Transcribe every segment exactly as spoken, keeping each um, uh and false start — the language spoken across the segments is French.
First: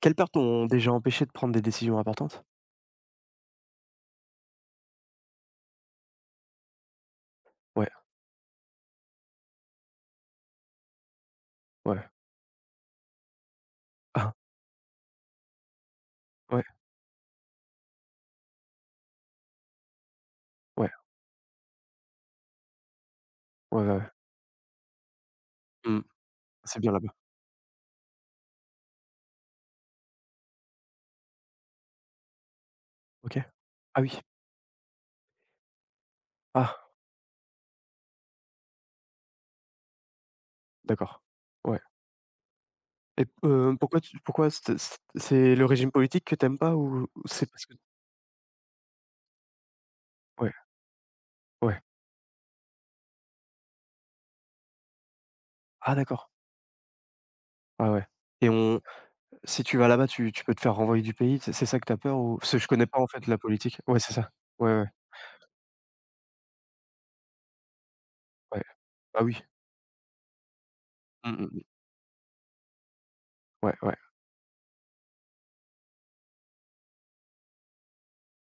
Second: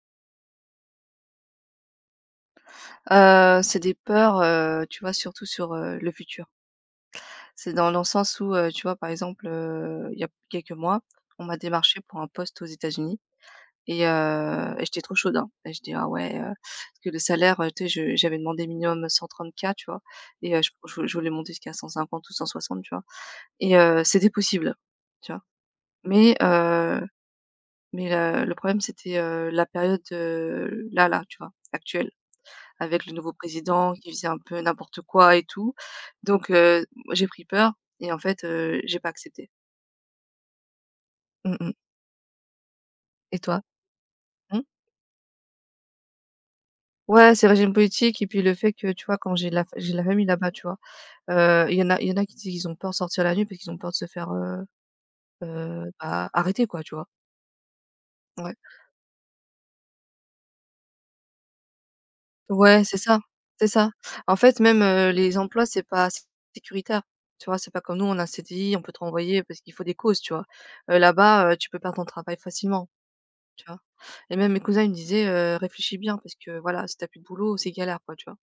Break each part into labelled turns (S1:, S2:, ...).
S1: Quelles pertes t'ont déjà empêché de prendre des décisions importantes?
S2: Heu, c'est des peurs, heu, tu vois, surtout sur, heu, le futur. C'est
S1: Ouais,
S2: dans le sens où, heu, tu vois, par exemple, heu, il y a quelques mois, on m'a démarché
S1: ouais.
S2: pour un poste aux États-Unis et
S1: Ah,
S2: heu et j'étais trop chaude, hein, et je dis: «Ah ouais, heu»
S1: ouais,
S2: parce que le salaire, heu, tu sais, je j'avais demandé minimum cent trente k, tu vois? Et heu, je
S1: ouais,
S2: je je voulais monter jusqu'à cent cinquante ou cent soixante, tu vois? Et
S1: ouais, ouais,
S2: heu,
S1: ouais.
S2: c'était possible, tu vois?
S1: Mmh.
S2: Mais
S1: C'est bien
S2: heu,
S1: là-bas.
S2: mais le le problème, c'était, heu, la période, heu, là, là, tu vois, actuelle, avec le nouveau
S1: OK.
S2: président
S1: Ah
S2: qui
S1: oui.
S2: faisait un peu n'importe quoi et tout. Donc heu,
S1: Ah,
S2: j'ai pris peur et en fait, heu, j'ai pas accepté.
S1: d'accord.
S2: Mmh mh.
S1: Ouais et
S2: Et toi?
S1: heu, pourquoi tu pourquoi
S2: Mmh?
S1: c'ét c'ét c'est le régime politique que t'aimes pas ou ou
S2: Ouais, c'est
S1: c'est
S2: le
S1: parce
S2: régime
S1: que
S2: politique et puis le fait que, tu vois, quand j'ai de la fa j'ai de la famille là-bas,
S1: ouais,
S2: tu vois? Heu, il
S1: ouais.
S2: y en a il y en a qui disent qu'ils ont peur de sortir la nuit parce qu'ils ont peur de se faire, heu heu,
S1: Ah d'accord.
S2: bah, arrêter quoi, tu vois?
S1: Ah ouais et
S2: Ouais.
S1: on si tu vas là-bas, tu tu peux te faire renvoyer du pays, c'est c'est ça que t'as peur ou parce que je
S2: Ouais,
S1: connais
S2: c'est
S1: pas en
S2: ça,
S1: fait la
S2: c'est
S1: politique.
S2: ça.
S1: Ouais, c'est ça.
S2: En fait,
S1: Ouais,
S2: même,
S1: ouais,
S2: heu, les emplois, c'est pas sé sécuritaire, tu vois? C'est pas comme nous, on a un
S1: ouais.
S2: C D I, on peut te
S1: Ah oui.
S2: renvoyer parce qu'il faut des causes, tu vois? Heu,
S1: Mmh, mmh
S2: là-bas, heu,
S1: mh.
S2: tu peux perdre ton travail facilement. Tu
S1: Ouais,
S2: vois?
S1: ouais.
S2: Et même mes cousins, ils me disaient, heu: «Réfléchis bien parce que voilà, si t'as plus de boulot, c'est galère quoi», tu vois?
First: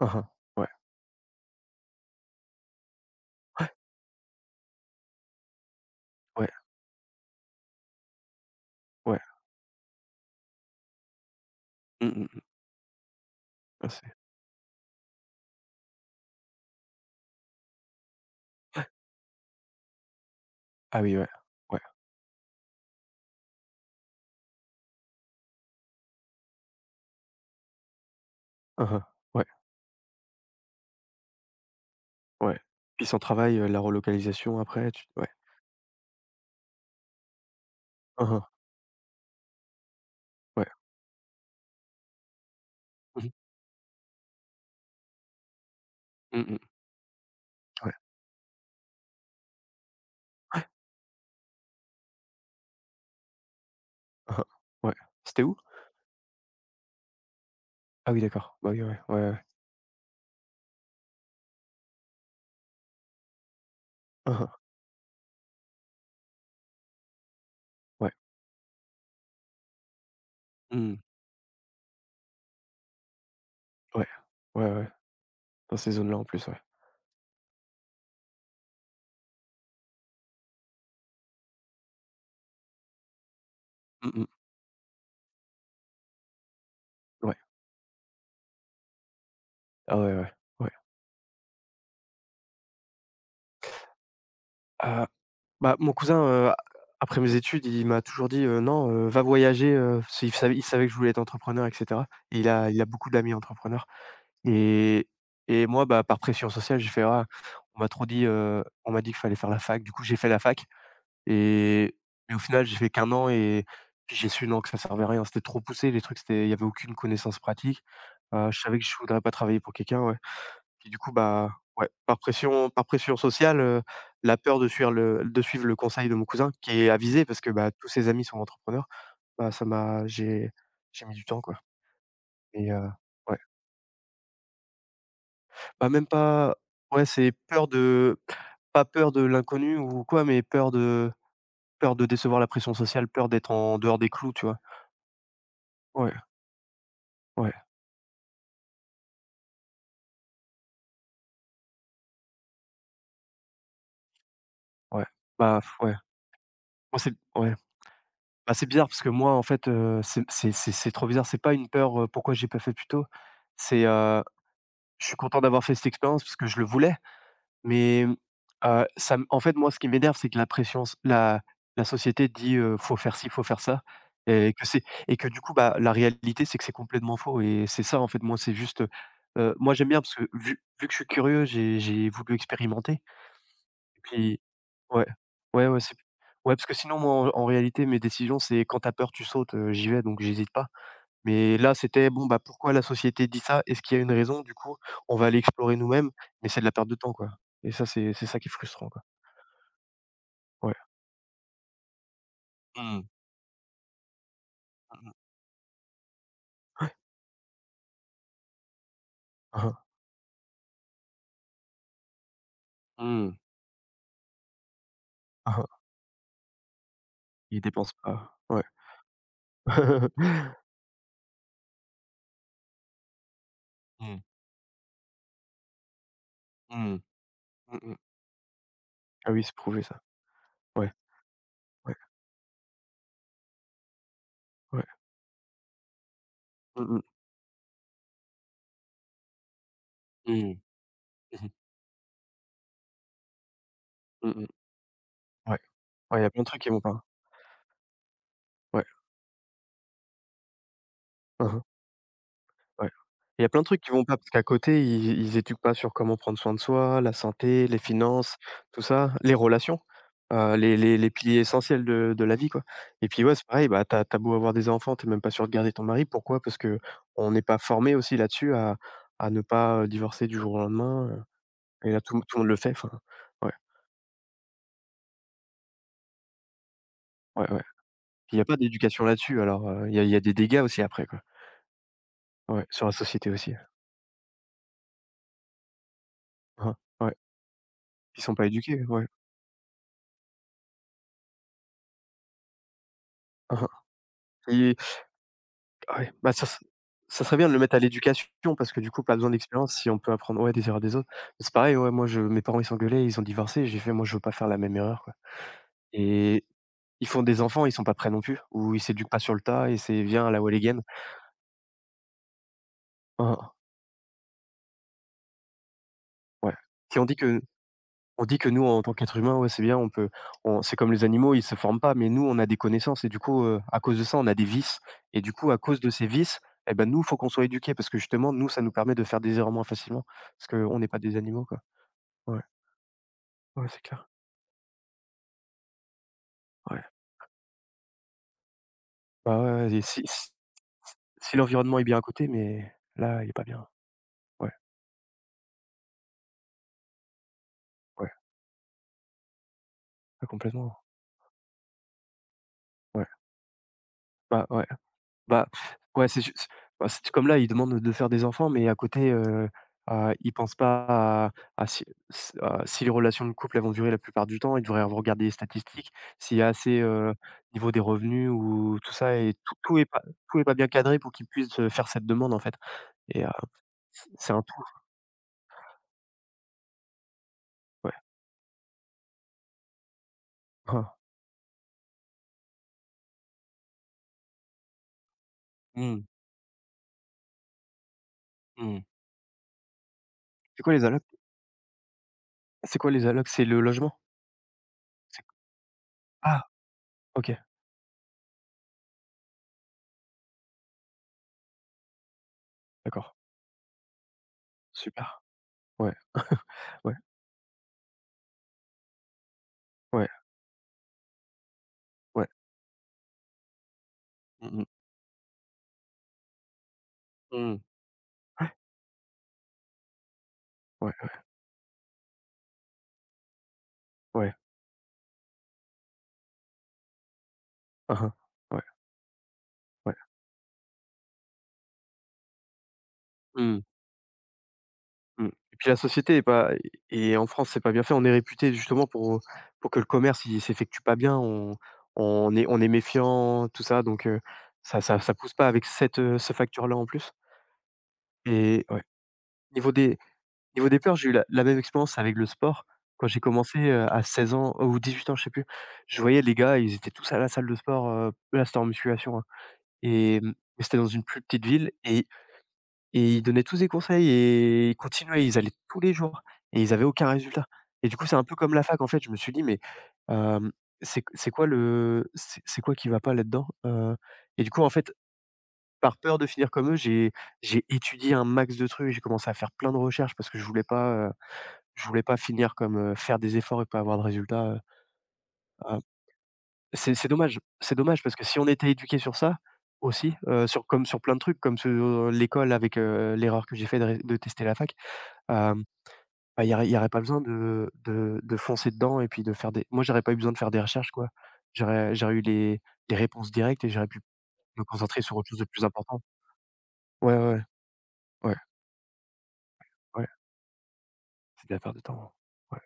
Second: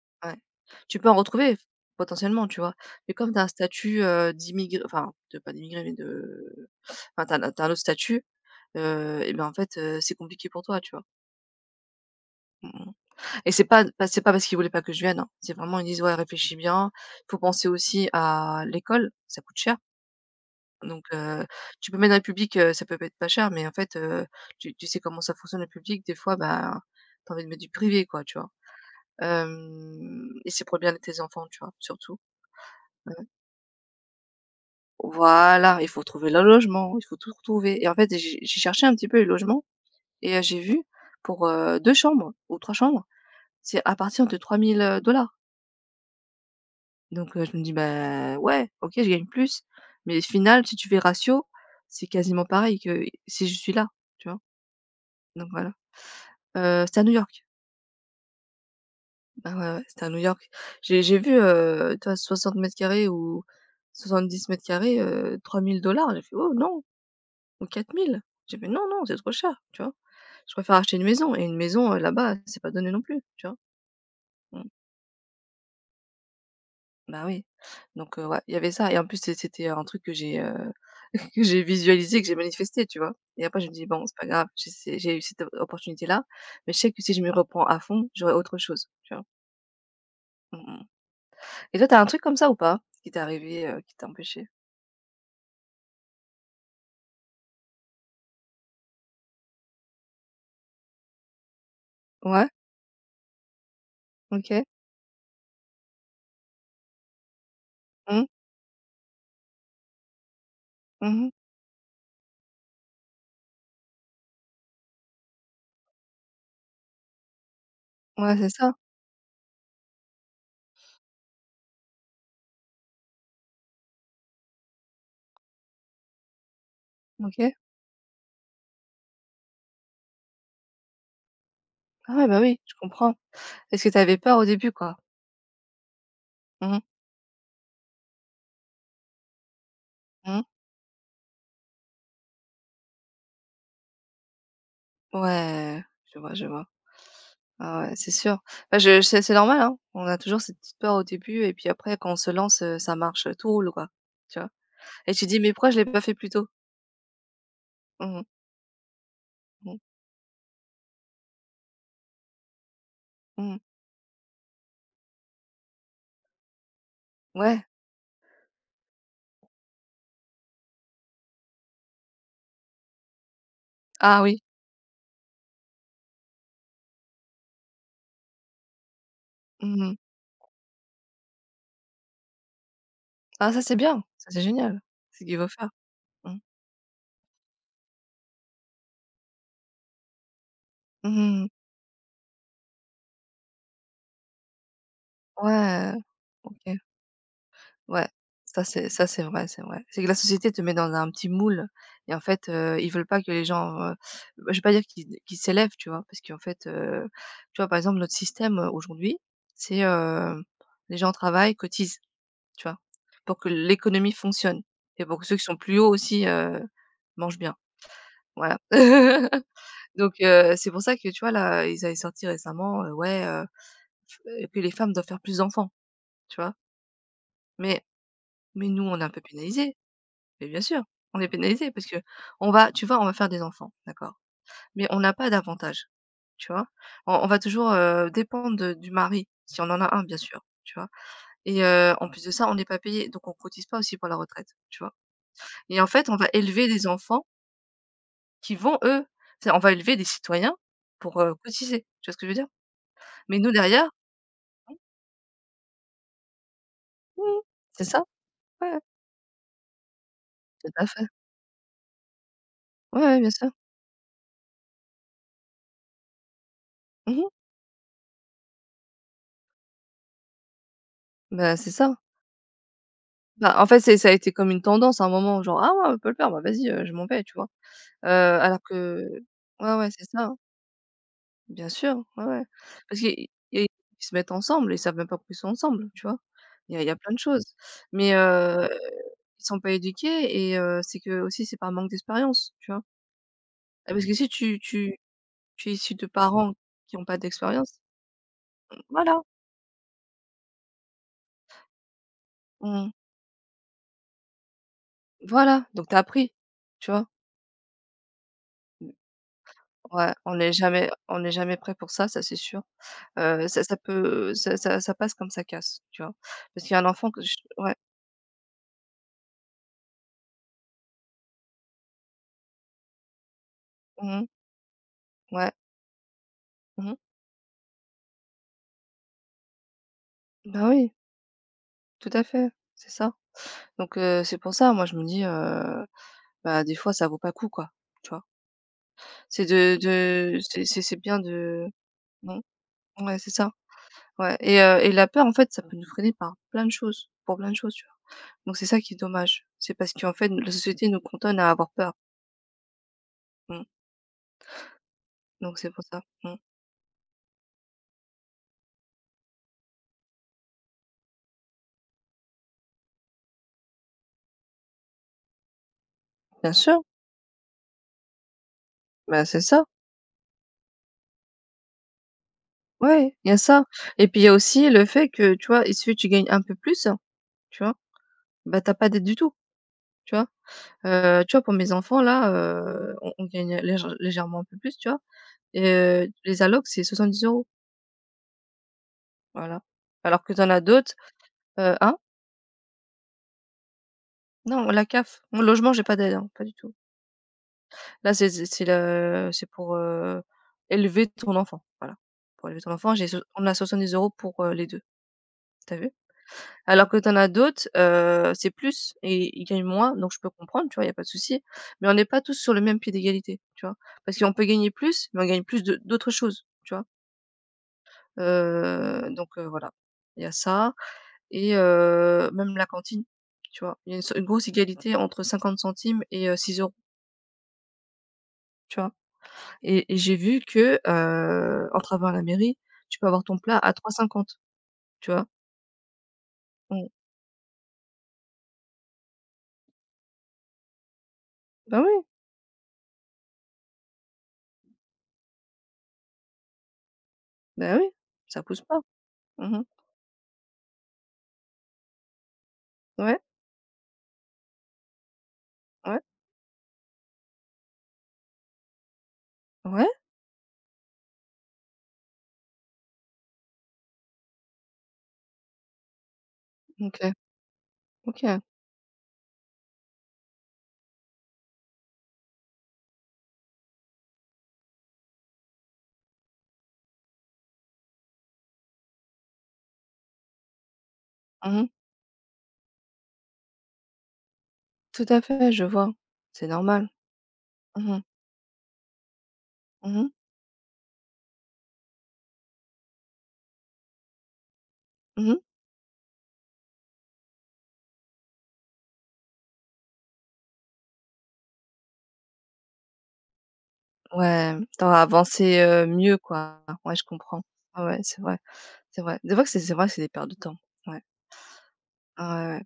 S1: Ah, hein.
S2: Ouais.
S1: Ouais,
S2: Tu peux en retrouver, potentiellement, tu vois? Mais comme t'as un statut, heu, d'immigré enfin, de pas d'immigré, mais
S1: ouais,
S2: de enfin, t'as as un tu un autre statut,
S1: ouais.
S2: heu et ben, en fait, heu, c'est compliqué pour toi, tu vois?
S1: Mmh, mmh mh.
S2: Mmh mh. Et c'est pas
S1: Ah
S2: pas
S1: c'est
S2: c'est pas parce qu'ils voulaient pas que je vienne, hein. C'est vraiment, ils disent: «Ouais, réfléchis bien, il faut penser aussi à l'école, ça coûte cher».
S1: ah
S2: Donc
S1: oui, ouais.
S2: heu,
S1: Ouais.
S2: tu peux mettre un public, heu, ça peut pas être pas cher, mais en fait, heu, tu tu sais comment ça fonctionne le public, des fois, bah, t'as envie de mettre du privé quoi, tu vois?
S1: Ah, hein. Ouais.
S2: Hem Et c'est pour le bien de tes enfants, tu vois? Surtout.
S1: Ouais. Puis
S2: Ouais.
S1: son travail, heu, la relocalisation après, tu ouais.
S2: Voilà, il faut trouver le logement, il faut tout trouver. Et en fait,
S1: Hein,
S2: j'ai
S1: hein,
S2: j'ai cherché un petit peu les logements et heu, j'ai
S1: ouais.
S2: vu pour, heu, deux chambres ou trois chambres,
S1: Mmh mh.
S2: c'est à partir de trois mille dollars.
S1: Mmh.
S2: Donc heu, je me dis:
S1: Ouais.
S2: «Bah, ouais, OK, je gagne plus, mais au final, si tu fais ratio, c'est quasiment pareil que si je suis là», tu
S1: Hein,
S2: vois?
S1: hein. Ouais. C'était
S2: Donc
S1: où?
S2: voilà. Heu, c'était à New York.
S1: Ah oui, d'accord. Bah oui, ouais, ouais, ouais.
S2: Ah ouais, ouais, c'était à New York. J'ai j'ai vu, heu, tu vois, soixante mètres carrés ou
S1: Hein,
S2: soixante-dix
S1: hein.
S2: mètres carrés, heu, dollars. J'ai fait: «Oh non!» ou
S1: Ouais.
S2: quatre mille. J'ai fait: «Non, non, c'est trop cher», tu vois? Je préfère acheter
S1: Mmh.
S2: une maison et une maison, heu, là-bas, c'est pas donné non plus, tu vois?
S1: Ouais.
S2: Mmh.
S1: Ouais, ouais. Dans ces zones-là en plus, ouais.
S2: Bah oui. Donc heu, ouais, il y avait ça et en plus, c'est c'était un truc que j'ai, heu, que j'ai visualisé, que j'ai manifesté, tu vois? Et après, je me dis: «Bon,
S1: Mmh
S2: c'est pas
S1: mh.
S2: grave, j'ai c'est j'ai eu cette opportunité-là, mais je sais que si je me
S1: Ouais.
S2: reprends à fond, j'aurai autre chose», tu vois?
S1: Ah ouais, ouais.
S2: Mmh
S1: Ouais.
S2: mh. Et toi, t'as un truc comme ça ou pas? Qui t'est arrivé, heu, qui t'a empêché?
S1: Ah, bah, mon cousin, heu, après mes études, il m'a toujours dit, heu: «Non, heu, va voyager», heu, parce qu'il savait il savait que je voulais être entrepreneur et cetera. Et
S2: Ouais,
S1: il a il a beaucoup d'amis entrepreneurs
S2: OK.
S1: et et moi, bah, par pression sociale, j'ai fait: «Ah, on m'a trop dit,
S2: Mmh.
S1: heu, on m'a dit qu'il fallait faire la fac». Du coup, j'ai fait la fac.
S2: Mmh.
S1: Et et au final, j'ai fait qu'un an et puis j'ai su non, que ça servait à rien. C'était trop poussé, les trucs, c'était il y avait aucune connaissance pratique.
S2: Ouais, c'est
S1: Heu, je
S2: ça.
S1: savais que je voudrais pas travailler pour quelqu'un, ouais. Et du coup, bah, ouais, par pression par pression sociale, heu, la peur de suivre le de suivre le conseil de mon cousin qui est avisé parce que,
S2: OK.
S1: bah, tous ses amis sont entrepreneurs. Bah, ça m'a j'ai j'ai mis du temps, quoi
S2: Ah ouais, bah, oui,
S1: et
S2: je
S1: heu,
S2: comprends.
S1: ouais.
S2: Est-ce que t'avais peur au début, quoi?
S1: Bah, même pas
S2: Mmh mh.
S1: ouais, c'est peur de pas peur de l'inconnu ou quoi,
S2: Mmh.
S1: mais peur de peur de décevoir la pression sociale, peur d'être en dehors des clous, tu vois?
S2: Ouais,
S1: Ouais.
S2: je vois, je vois.
S1: Ouais,
S2: Ah ouais, c'est sûr. Bah, je c'est c'est normal, hein. On a toujours cette petite peur au début et puis après quand on se lance, heu, ça marche, heu, tout roule, quoi, tu vois?
S1: ouais,
S2: Et tu dis: «Mais
S1: bah,
S2: pourquoi
S1: f
S2: je l'ai
S1: ouais.
S2: pas fait plus tôt?»
S1: Moi, c'est ouais.
S2: Mmh mh.
S1: Bah, c'est bizarre parce que moi, en fait,
S2: Mmh.
S1: heu, c'est c'est c'est c'est trop bizarre. C'est pas une peur, heu: «Pourquoi j'ai pas fait plus tôt?»
S2: Mmh.
S1: c'est, heu, je suis content d'avoir fait cette expérience parce que je le voulais,
S2: Ouais.
S1: mais, mmh, heu, ça m en fait, moi, ce qui m'énerve, c'est que la pression s la la société dit, heu: «Faut faire ci, faut faire ça»
S2: Ah oui.
S1: et que c'est et que du coup, bah, la réalité, c'est que c'est complètement faux et c'est ça, en fait, moi, c'est juste, heu moi, j'aime
S2: Mmh.
S1: bien parce que vu vu que je suis curieux, j'ai j'ai voulu expérimenter
S2: Ah ça, c'est bien, ça,
S1: Puis
S2: c'est génial.
S1: ouais,
S2: C'est ce qu'il faut
S1: ouais,
S2: faire.
S1: ouais, c'est
S2: Mmh.
S1: ouais, parce que sinon, moi, en en réalité, mes décisions, c'est quand t'as peur, tu sautes, heu, j'y vais, donc j'hésite pas.
S2: Mmh.
S1: Mais là, c'était: «Bon, bah, pourquoi la société dit ça? Est-ce qu'il y a une raison? Du coup, on va aller explorer
S2: Ouais.
S1: nous-mêmes», mais c'est de la
S2: OK.
S1: perte de temps, quoi et ça,
S2: Ouais,
S1: c'est c'est ça qui est
S2: ça c'est
S1: frustrant, quoi.
S2: ça c'est vrai, c'est vrai. C'est que la société te met
S1: Ouais.
S2: dans un petit moule et en fait, heu, ils
S1: Mmh.
S2: veulent pas que les gens, heu, bah, je vais pas dire
S1: Mmh.
S2: qu'ils qu'ils s'élèvent, tu vois? Parce qu'en fait, heu, tu vois, par exemple, notre système, heu, aujourd'hui,
S1: Mmh mh,
S2: c'est,
S1: mh.
S2: heu, les gens travaillent, cotisent, tu vois?
S1: Mmh.
S2: Pour que l'économie fonctionne et pour que ceux qui sont
S1: Mmh.
S2: plus hauts aussi, heu, mangent bien,
S1: Ils dépensent pas.
S2: voilà.
S1: Ouais.
S2: Donc heu, c'est pour ça que, tu vois, là, ils avaient sorti récemment, heu, ouais, heu, f
S1: Mmh.
S2: heu, que les femmes doivent faire plus d'enfants, tu vois?
S1: Mmh. Mmh
S2: Mais
S1: mh.
S2: mais nous, on est un peu
S1: Ah oui, c'est
S2: pénalisés.
S1: prouvé ça.
S2: Mais bien sûr,
S1: Ouais,
S2: on est pénalisé parce
S1: ouais,
S2: que on va tu vois, on va faire des enfants, d'accord,
S1: ouais.
S2: mais on n'a pas d'avantage, tu vois?
S1: Mmh mh.
S2: On on va toujours, heu, dépendre de du mari, si on en a un bien sûr,
S1: Mmh.
S2: tu vois?
S1: Mmh mh.
S2: Et heu, en plus de ça, on n'est pas payé donc on cotise pas aussi pour la
S1: Mmh.
S2: retraite, tu vois?
S1: Ouais.
S2: Et en fait, on
S1: Ouais, il y
S2: va
S1: a plein de trucs
S2: élever
S1: qui vont
S2: des
S1: pas, hein.
S2: enfants qui vont
S1: Ouais.
S2: eux c'est on va élever des citoyens pour, heu, cotiser, tu vois ce que je veux dire?
S1: Ouais.
S2: Mais
S1: Il y a
S2: nous
S1: plein de trucs
S2: derrière.
S1: qui vont pas parce qu'à côté, ils ils éduquent pas sur comment prendre soin de soi, la
S2: Mmh.
S1: santé, les
S2: C'est ça,
S1: finances,
S2: ouais, ouais,
S1: tout ça, les relations, heu,
S2: tout
S1: les
S2: à
S1: les
S2: fait.
S1: les piliers essentiels de de la vie, quoi
S2: Ouais,
S1: et
S2: ouais,
S1: puis,
S2: bien
S1: ouais, c'est
S2: sûr.
S1: pareil, bah, t'as t'as beau avoir des enfants, t'es même pas sûr de garder ton mari. Pourquoi? Parce que
S2: Mmh.
S1: on n'est pas formé aussi là-dessus à à ne pas, heu, divorcer du jour au lendemain, heu
S2: Bah, c'est
S1: et
S2: ça.
S1: là, tout tout le monde le fait, enfin, ouais,
S2: Bah, en fait, c'est ça a été comme une tendance à un moment, genre: «Ah ouais, on peut le faire, bah vas-y, heu, je m'en vais», tu vois?
S1: ouais, ouais.
S2: Heu,
S1: Il y a pas
S2: alors
S1: d'éducation
S2: que.
S1: là-dessus alors,
S2: Ouais,
S1: heu,
S2: ouais,
S1: il y a
S2: c'est
S1: il y a
S2: ça,
S1: des dégâts aussi après, quoi.
S2: bien sûr, ouais, ouais.
S1: Ouais, sur la
S2: Parce qu'il
S1: société aussi.
S2: il y a Ils se mettent ensemble, ils savent même pas pourquoi ils sont ensemble, tu vois? Il
S1: Hein,
S2: y a il y a
S1: ouais.
S2: plein
S1: Ouais.
S2: de choses. Mais
S1: Ils sont pas
S2: heu,
S1: éduqués, ouais.
S2: Ils sont pas éduqués et heu, c'est que aussi c'est par manque d'expérience, tu vois?
S1: Hein, hein.
S2: Ah parce que si tu
S1: Ils
S2: tu tu es issu
S1: Ah
S2: de
S1: ouais, bah, ça
S2: parents
S1: s
S2: qui ont pas
S1: ça serait bien de le mettre
S2: d'expérience,
S1: à l'éducation parce que du coup, pas
S2: voilà.
S1: besoin d'expérience si on peut apprendre, ouais, des erreurs des autres. Mais C'est pareil, ouais, moi je mes parents ils
S2: Mmh.
S1: s'engueulaient, ils ont divorcé, j'ai fait: «Moi je veux pas faire la même erreur, quoi»
S2: Voilà, donc tu as appris,
S1: et
S2: tu vois?
S1: ils font des enfants, ils sont pas prêts non plus ou ils
S2: Mmh,
S1: s'éduquent pas sur le tas et c'est:
S2: ouais,
S1: «Viens à
S2: on
S1: la
S2: n'est
S1: Walligen».
S2: jamais on n'est jamais prêt pour ça, ça c'est sûr.
S1: Hein,
S2: Heu,
S1: hein,
S2: ça ça peut ça ça ça passe comme ça casse, tu vois?
S1: ouais.
S2: Parce qu'il y a un
S1: Si on
S2: enfant
S1: dit
S2: que je.
S1: que
S2: Ouais.
S1: on dit que nous en tant qu'être humain, ouais, c'est bien, on peut on c'est comme les animaux, ils se forment pas, mais nous on a des connaissances et du coup, heu, à cause de ça,
S2: Mmh mh.
S1: on a des vices et du
S2: Ouais.
S1: coup, à cause de ces vices et ben
S2: Mmh.
S1: nous, faut qu'on soit éduqués parce que justement, nous, ça nous permet de faire des erreurs moins facilement parce
S2: Bah,
S1: qu'on n'est
S2: oui,
S1: pas des animaux, quoi.
S2: tout à
S1: Ouais,
S2: fait, c'est ça.
S1: ouais, c'est
S2: Donc
S1: clair.
S2: heu, c'est pour ça, moi, je me dis, heu, bah, des
S1: Ouais.
S2: fois, ça vaut pas le coup, quoi, tu vois?
S1: Bah,
S2: C'est
S1: ouais, ouais
S2: de
S1: et si si
S2: de c'est c'est c'est bien
S1: si
S2: de.
S1: l'environnement est bien à côté,
S2: Mmh,
S1: mais
S2: ouais,
S1: là,
S2: c'est
S1: il est pas
S2: ça,
S1: bien.
S2: ouais,
S1: Ouais,
S2: et heu et la peur, en fait, ça peut nous freiner par plein de choses, pour plein de choses, tu vois?
S1: ouais,
S2: Donc c'est ça qui est dommage. C'est parce qu'en
S1: ouais,
S2: fait, la
S1: complètement.
S2: société nous cantonne à avoir peur.
S1: Ouais,
S2: Mmh,
S1: bah, ouais, bah,
S2: donc c'est pour ça.
S1: ouais, c'est
S2: Mmh.
S1: juste bah, c'est comme là, ils demandent de faire des enfants, mais à côté, heu heu, ils pensent pas à à si s à si les relations de couple, elles vont durer la plupart du temps, ils devraient regarder les statistiques, s'il y a
S2: Bien
S1: assez,
S2: sûr,
S1: heu, niveau des revenus ou tout ça
S2: bah,
S1: et
S2: c'est
S1: tout
S2: ça,
S1: tout est pas tout est pas bien cadré pour qu'ils puissent, heu, faire cette demande, en fait
S2: ouais,
S1: et
S2: il
S1: heu,
S2: y a ça et
S1: c'est
S2: puis il y a
S1: c'est un tout,
S2: aussi le fait que, tu vois, il suffit que tu gagnes un peu plus, tu vois?
S1: ouais.
S2: Bah, t'as pas d'aide du tout, tu vois? Heu, tu vois, pour mes enfants là, heu, on on gagne légè légèrement un peu plus, tu vois? Et
S1: Mmh,
S2: heu, les allocs, c'est soixante-dix euros,
S1: mmh.
S2: voilà. Alors que t'en as
S1: C'est quoi les
S2: d'autres,
S1: alertes?
S2: heu hein?
S1: C'est quoi les allocs? C'est le logement?
S2: Non, la C A F,
S1: C'est
S2: mon logement, j'ai pas d'aide, hein,
S1: ah!
S2: pas du tout.
S1: OK,
S2: Là, c'est c'est c'est le c'est pour, heu, élever ton enfant, voilà. Pour élever ton enfant, j'ai
S1: d'accord.
S2: so on a soixante-dix euros pour, heu, les deux,
S1: Super.
S2: t'as vu?
S1: Ouais,
S2: Alors
S1: ouais,
S2: que t'en as d'autres, heu, c'est plus et ils gagnent moins,
S1: ouais,
S2: donc je peux comprendre, tu vois, y a pas de souci. Mais on n'est pas
S1: ouais.
S2: tous sur le même pied d'égalité, tu vois? Parce qu'on peut
S1: Mmh.
S2: gagner plus, mais on gagne plus de d'autres choses, tu vois?
S1: Mmh mh. Ouais,
S2: Heu, donc heu, voilà, il y a ça
S1: ouais,
S2: et heu, même la cantine, tu vois? Il y a une so une
S1: ouais.
S2: grosse égalité entre cinquante centimes et heu, six euros €,
S1: Mmh. Ouais,
S2: tu vois? Et
S1: ouais.
S2: et j'ai vu que, heu, en travaillant la mairie, tu peux avoir ton plat
S1: Mmh.
S2: à trois cinquante, tu vois?
S1: Mmh et puis la société est pas
S2: Mmh.
S1: et en France, c'est pas bien fait. On est réputé justement pour, pour que le commerce, il s'effectue pas bien. On
S2: Bah oui,
S1: on est on est méfiant, tout ça donc heu, ça ça ça pousse pas avec cette, heu, ces factures-là en plus
S2: ben oui, ça pousse
S1: et
S2: pas.
S1: ouais.
S2: Mmh.
S1: Niveau des Niveau des peurs, j'ai eu la la même expérience avec le sport. Quand
S2: Ouais,
S1: j'ai commencé, heu, à seize ans euh, ou dix-huit ans, je sais plus,
S2: ouais,
S1: je voyais les gars, ils étaient tous à la salle de sport, heu, là, c'était en musculation, hein
S2: ouais,
S1: et mmh, c'était dans une plus petite ville et et ils donnaient tous des conseils et ils continuaient, ils allaient tous les jours et ils avaient aucun
S2: OK,
S1: résultat et du coup, c'est un peu
S2: OK.
S1: comme la fac, en fait. Je me suis dit: «Mais, hem, c'est c'est quoi le c'est c'est quoi qui va pas là-dedans?» heu et du coup, en fait, par peur de finir comme eux, j'ai j'ai étudié un max de trucs, j'ai commencé à faire plein de recherches parce que je voulais pas,
S2: Mmh.
S1: je voulais pas finir comme, heu, faire des efforts et pas avoir de résultats, heu,
S2: Tout à fait, je
S1: ah,
S2: vois. C'est normal.
S1: c'est c'est dommage, c'est
S2: Mmh mh.
S1: dommage parce que si on était éduqué sur ça
S2: Mmh.
S1: aussi, heu, sur comme sur plein de trucs, comme sur euh, l'école avec, heu, l'erreur que j'ai fait de ré de tester la fac,
S2: Mmh.
S1: hem, bah, il y aurait il y aurait pas besoin de de de foncer dedans et puis de faire des moi j'aurais pas eu besoin de faire des recherches quoi. J'aurais j'aurais eu les les réponses directes et j'aurais pu
S2: Ouais,
S1: me
S2: tu
S1: concentrer sur autre chose de
S2: avancé,
S1: plus
S2: heu,
S1: important.
S2: mieux quoi. Ouais, je
S1: Ouais, ouais,
S2: comprends.
S1: ouais,
S2: Ouais, ouais, c'est
S1: ouais,
S2: vrai. C'est vrai. Des fois que c'est c'est vrai, que c'est
S1: ouais,
S2: des pertes de temps. Ouais.
S1: c'est de la perte de temps,
S2: Ah ouais,
S1: ouais.
S2: ouais.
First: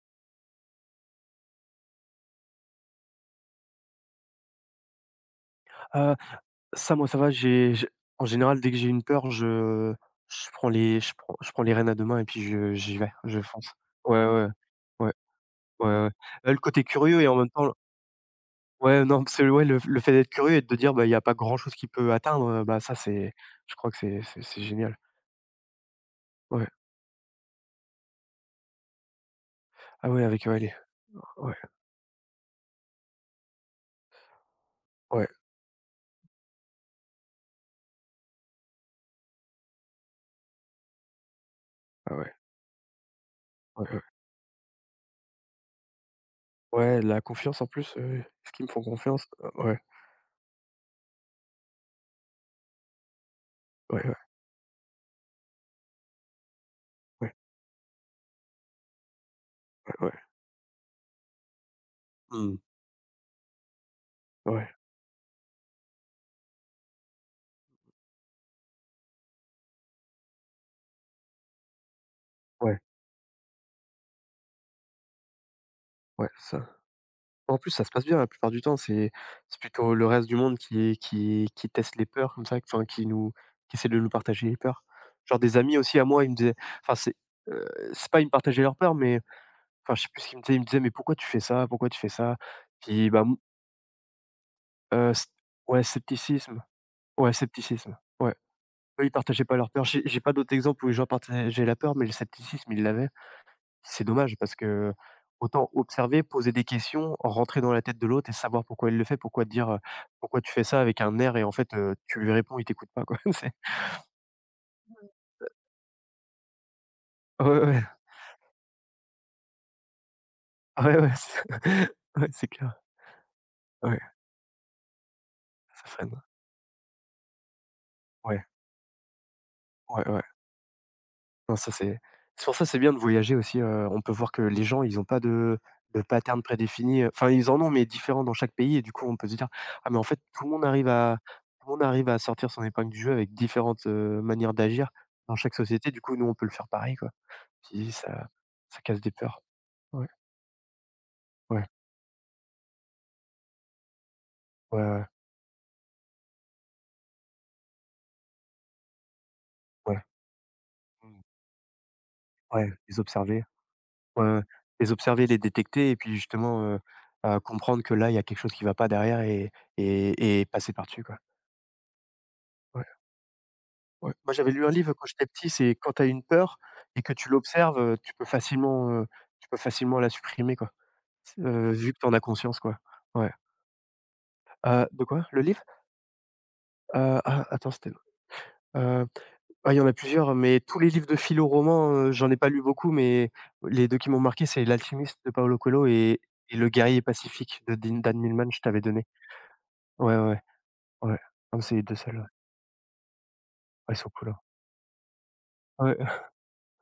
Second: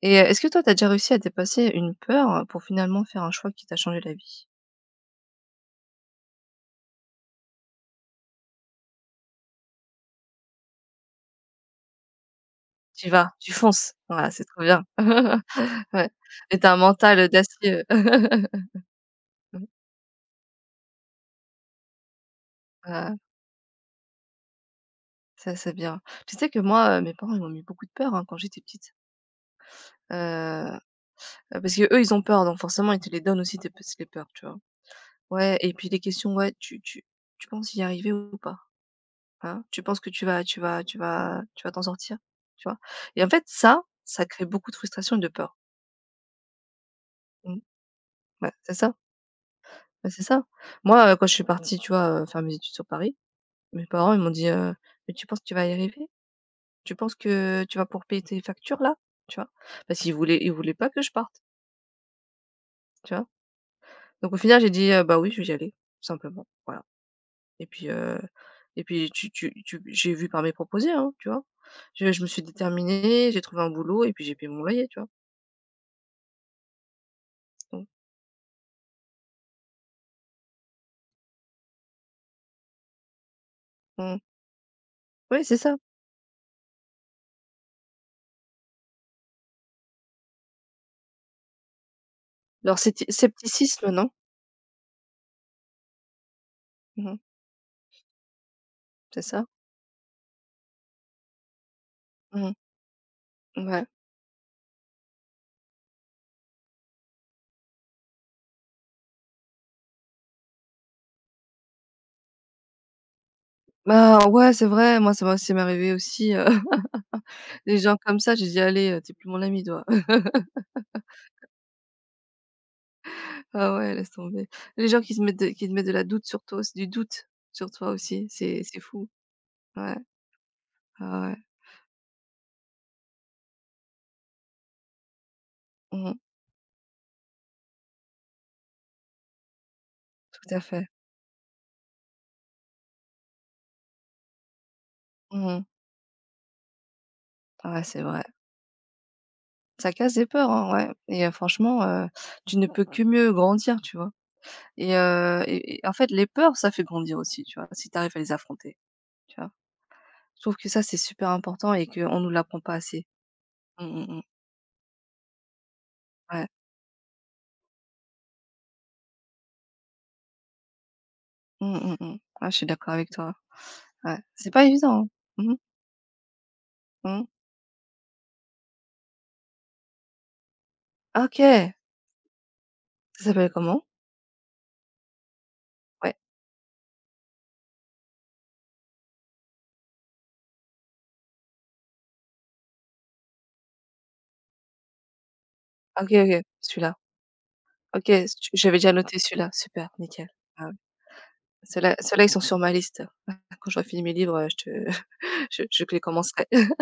S2: Et heu, est-ce que toi, t'as déjà réussi à dépasser une peur euh, pour finalement faire un choix qui t'a changé la vie?
S1: Ça, moi, ça va, j'ai j'ai en général, dès que j'ai une peur, je je prends les je prends je prends les rênes à deux mains et puis je j'y
S2: Tu
S1: vais,
S2: vas,
S1: je
S2: tu
S1: fonce.
S2: fonces.
S1: Ouais,
S2: Voilà, c'est
S1: ouais,
S2: trop bien.
S1: ouais, ouais,
S2: Ouais.
S1: ouais. Bah, le
S2: Et tu un
S1: côté
S2: mental
S1: curieux et en même temps
S2: audacieux.
S1: ouais, non, c'est que
S2: Mmh.
S1: ouais, le le fait d'être curieux et de te dire: «Bah, il y a pas grand chose qui peut atteindre», heu, bah, ça,
S2: Ah,
S1: c'est je crois que c'est c'est c'est génial.
S2: ça, c'est bien. Tu sais que
S1: Ouais.
S2: moi, heu, mes parents, ils m'ont mis beaucoup de peur, hein, quand j'étais petite.
S1: Ah ouais, avec, ouais, les
S2: Heu,
S1: ouais,
S2: heu, Parce qu'eux, ils ont peur, donc forcément, ils te les donnent aussi tes p les peurs, tu vois?
S1: ouais,
S2: Ouais, et puis les questions, ouais: «Tu tu tu penses y arriver ou pas?» Hein? Tu penses que tu vas tu vas tu vas tu vas t'en
S1: ah
S2: sortir,
S1: ouais,
S2: tu vois? Et en fait, ça,
S1: ouais, ouais.
S2: ça crée beaucoup de frustration et de peur.
S1: Ouais, la
S2: Mmh.
S1: confiance en plus, heu, ce
S2: Ouais,
S1: qu'ils me
S2: c'est
S1: font
S2: ça,
S1: confiance? Heu, ouais,
S2: bah, c'est ça. Moi, heu, quand je suis partie, tu vois, heu, faire mes études sur Paris, mes
S1: ouais,
S2: parents
S1: ouais,
S2: ils m'ont dit, heu: «Mais tu penses que tu vas y arriver? Tu penses
S1: ouais,
S2: que tu vas pour payer tes factures là?» Tu vois? Parce
S1: ouais,
S2: qu'ils
S1: ouais.
S2: voulaient ils voulaient pas que je parte,
S1: Mmh.
S2: tu vois? Donc au final j'ai
S1: Ouais,
S2: dit, heu: «Bah oui, je vais y aller», tout simplement, voilà. Et puis, heu et puis tu tu tu j'ai vu par mes proposés, hein, tu vois? Je je me suis
S1: ouais,
S2: déterminée, j'ai trouvé un boulot et puis j'ai payé mon loyer, tu vois?
S1: ouais, ça En plus, ça se passe bien la plupart du temps, c'est c'est plutôt le reste du monde qui qui qui teste les peurs comme ça, enfin qui nous qui essaie de nous
S2: Mmh.
S1: partager les peurs. Genre
S2: Oui, c'est
S1: des
S2: ça,
S1: amis aussi à moi, ils me disaient enfin c'est, heu, c'est pas ils me partageaient leurs peurs, mais enfin je sais plus ce qu'ils me disaient, ils me disaient: «Mais pourquoi tu fais ça? Pourquoi tu fais ça?»
S2: leur scepti
S1: puis bah, m
S2: scepticisme, non?
S1: heu, sc ouais scepticisme,
S2: Mmh.
S1: ouais scepticisme, ouais. Eux, ils
S2: C'est ça?
S1: partageaient pas leur peur. J'ai j'ai pas d'autres exemples où les gens partageaient la peur, mais le
S2: Mmh.
S1: scepticisme, ils l'avaient.
S2: Ouais.
S1: C'est dommage parce que autant observer, poser des questions, rentrer dans la tête de l'autre et savoir pourquoi il le fait, pourquoi te dire, heu: «Pourquoi tu fais ça?» avec un air et en fait, heu, tu lui réponds, il t'écoute pas quoi. C'est
S2: Bah, ouais, c'est vrai, moi ça m'a ça m'est arrivé aussi, heu,
S1: ouais,
S2: des
S1: ouais,
S2: gens comme ça, j'ai dit: «Allez, heu, tu plus mon ami toi».
S1: ouais, ouais, ouais, c'est ouais, c'est clair.
S2: Ah ouais,
S1: Ouais,
S2: laisse tomber. Les gens qui se mettent de Qui te
S1: ça
S2: mettent de la
S1: freine.
S2: doute sur toi du doute sur toi aussi,
S1: Ouais,
S2: c'est c'est fou. Ouais,
S1: ouais, ouais.
S2: ah ouais.
S1: Non, ça c'est c'est pour ça, que c'est bien de voyager aussi, heu, on peut voir que les gens, ils ont pas de de
S2: Mmh.
S1: pattern prédéfini, heu, enfin, ils en ont, mais différents dans chaque pays et du coup, on peut se dire: «Ah mais en fait, tout le
S2: Tout à
S1: monde
S2: fait.
S1: arrive à tout le monde arrive à sortir son épingle du jeu avec différentes, heu, manières d'agir dans chaque
S2: Mmh.
S1: société». Du coup, nous, on peut le faire pareil, quoi.
S2: Ouais,
S1: Puis
S2: c'est vrai.
S1: ça ça casse des peurs.
S2: Ça
S1: Ouais,
S2: casse des peurs, hein, ouais, et heu,
S1: ouais,
S2: franchement, heu, tu ne peux que mieux grandir, tu vois?
S1: ouais,
S2: Et
S1: ouais,
S2: heu et et en fait, les peurs, ça fait grandir aussi, tu vois? Si t'arrives à les affronter, tu vois?
S1: ouais.
S2: Je trouve que ça, c'est
S1: Mmh.
S2: super important et qu'on nous l'apprend
S1: Ouais,
S2: pas
S1: les
S2: assez.
S1: observer.
S2: Mmh, mmh mh.
S1: Ouais, ouais. Les observer, les détecter et puis
S2: Ouais.
S1: justement, heu, heu, comprendre que là, il y a quelque chose qui va pas derrière et et et passer par-dessus, quoi.
S2: Mmh, mmh mh. Ah, je suis
S1: Ouais.
S2: d'accord avec toi.
S1: Ouais.
S2: Ouais,
S1: Moi,
S2: c'est
S1: j'avais
S2: pas
S1: lu un livre
S2: évident,
S1: quand
S2: hein.
S1: j'étais petit,
S2: Mmh.
S1: c'est quand tu as une peur et que
S2: Mmh.
S1: tu l'observes, heu, tu peux facilement, heu, tu peux facilement la supprimer, quoi.
S2: Ah,
S1: C'est, heu,
S2: OK!
S1: vu que tu en as conscience, quoi.
S2: Ça
S1: Ouais.
S2: s'appelle comment?
S1: Heu, de quoi? Le livre?
S2: Ouais.
S1: Heu, ah, attends, c'était heu, ah, il y en a plusieurs, mais tous les livres de philo roman, heu, j'en ai pas lu beaucoup, mais les deux qui m'ont marqué, c'est «L'Alchimiste» de Paolo Coelho
S2: Ah, OK,
S1: et
S2: OK,
S1: et «Le
S2: celui-là.
S1: guerrier pacifique» de Din
S2: OK,
S1: Dan
S2: tu
S1: Millman, je
S2: j'avais
S1: t'avais
S2: déjà
S1: donné.
S2: noté celui-là. Super,
S1: Ouais,
S2: nickel.
S1: ouais,
S2: Ah ouais.
S1: ouais. Non, c'est les deux
S2: Ceux-là
S1: seuls,
S2: ceux-là,
S1: ouais.
S2: ils sont sur ma liste. Quand j'aurai
S1: Ouais, ils
S2: fini
S1: sont
S2: mes
S1: cool,
S2: livres,
S1: hein.
S2: euh, je te je je
S1: Ouais,
S2: les commencerai.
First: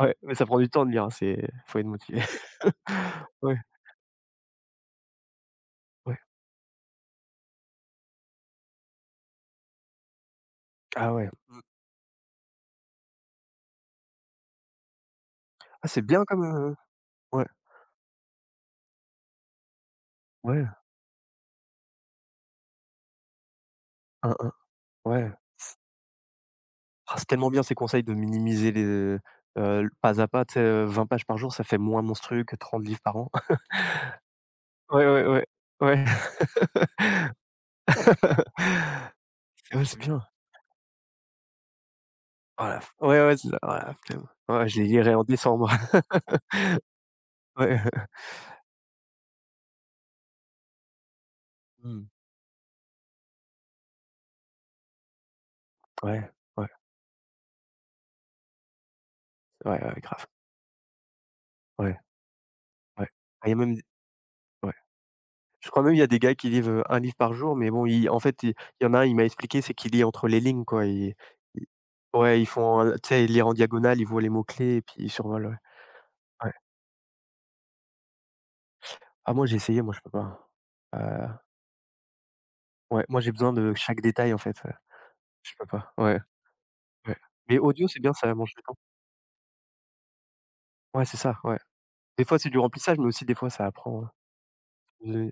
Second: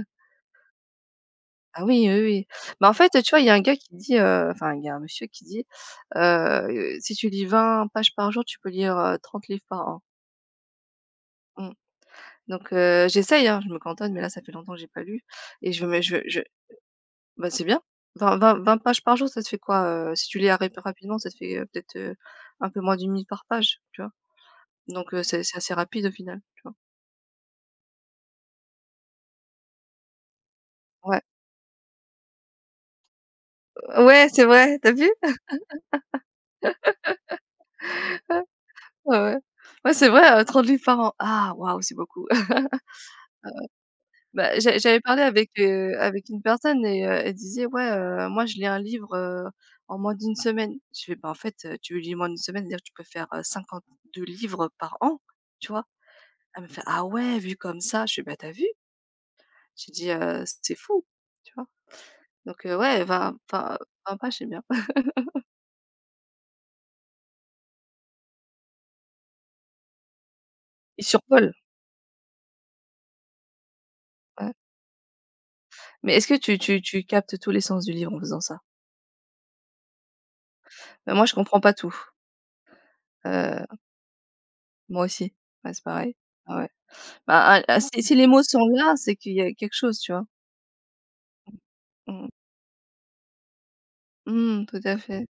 S1: ouais, mais ça prend du temps de lire, hein, c'est faut
S2: Ah
S1: être
S2: oui, oui,
S1: motivé.
S2: oui. Bah, en fait, tu vois, il y a
S1: Ouais,
S2: un gars qui dit, heu enfin, il y a un monsieur qui dit,
S1: ouais.
S2: heu: «Si tu lis vingt pages par jour, tu peux lire, heu, trente livres par an».
S1: Ah ouais.
S2: Mmh. Donc heu, j'essaye, hein, je me cantonne, mais là, ça fait longtemps que j'ai pas lu et je
S1: Ah,
S2: me
S1: c'est
S2: je
S1: bien
S2: je
S1: comme, heu ouais,
S2: bah, c'est bien. Vingt 20 20 pages par jour, ça te fait quoi, heu, si tu lis
S1: ouais,
S2: rap rapidement, ça te fait, heu, peut-être, heu, un peu moins d'une minute par page, tu vois?
S1: hein, hein,
S2: Donc heu,
S1: ouais.
S2: c'est c'est assez rapide au final, tu vois?
S1: Ah, c'est tellement bien ces conseils de minimiser les, heu, euh, le pas à pas, tu sais, heu, vingt
S2: Ouais.
S1: pages par jour, ça fait moins monstrueux que trente livres par an.
S2: Ouais, c'est vrai, t'as
S1: Ouais,
S2: vu?
S1: ouais, ouais, ouais.
S2: Ouais,
S1: C'est
S2: ouais.
S1: ouais,
S2: Ouais,
S1: c'est
S2: c'est
S1: bien.
S2: vrai, heu, trente livres par an. Ah waouh, c'est beaucoup.
S1: Oh la f ouais, ouais, c'est ça. Oh la flemme.
S2: Bah,
S1: Ouais,
S2: j'a
S1: je les
S2: j'avais
S1: lirai
S2: parlé
S1: en
S2: avec,
S1: décembre.
S2: heu, avec une personne et heu, elle disait:
S1: Ouais.
S2: «Ouais, heu, moi je lis un livre, heu, en moins d'une semaine». Je fais: «Bah, en fait, heu, tu
S1: Mmh.
S2: lis moins d'une semaine, c'est-à-dire que tu peux faire cinquante deux livres par an, tu vois?»
S1: Ouais,
S2: Elle
S1: ouais,
S2: me fait: «Ah ouais, vu comme ça». Je fais: «Bah, t'as vu?»
S1: ouais,
S2: J'ai
S1: ouais,
S2: dit:
S1: grave.
S2: «Heu, c'est fou», tu vois?
S1: Ouais,
S2: Donc heu, ouais,
S1: ouais.
S2: 20
S1: Ah, il y a même
S2: enfin, vingt pages, c'est bien.
S1: ouais. Je crois même il y a des gars qui lisent heu, un livre par jour, mais bon, ils en fait, il il y en a un, il m'a expliqué, c'est qu'il lit entre les lignes, quoi.
S2: Il
S1: Ils
S2: survole,
S1: ils ouais, ils font, heu, tu sais, ils lire en diagonale, ils voient les
S2: ouais.
S1: mots-clés et puis ils survolent, ouais.
S2: Mais est-ce que
S1: Ouais.
S2: tu tu tu captes tous les sens du livre en faisant ça?
S1: Ah moi, j'ai essayé, moi, je peux pas, hein.
S2: Bah, moi je
S1: Heu,
S2: comprends pas tout.
S1: ouais, moi, j'ai besoin de
S2: Heu,
S1: chaque détail, en fait, ouais.
S2: moi aussi.
S1: Je peux
S2: Ouais, c'est
S1: pas,
S2: pareil.
S1: ouais,
S2: Ah ouais.
S1: ouais.
S2: Bah,
S1: Mais
S2: ah ah,
S1: audio, c'est
S2: si
S1: bien,
S2: si les
S1: ça
S2: mots
S1: mange du
S2: sont
S1: temps.
S2: là, c'est qu'il y a quelque chose, tu vois?
S1: Ouais, c'est ça, ouais. Des
S2: Mmh.
S1: fois, c'est du remplissage, mais aussi, des fois, ça apprend, heu,
S2: Mmh, tout à fait.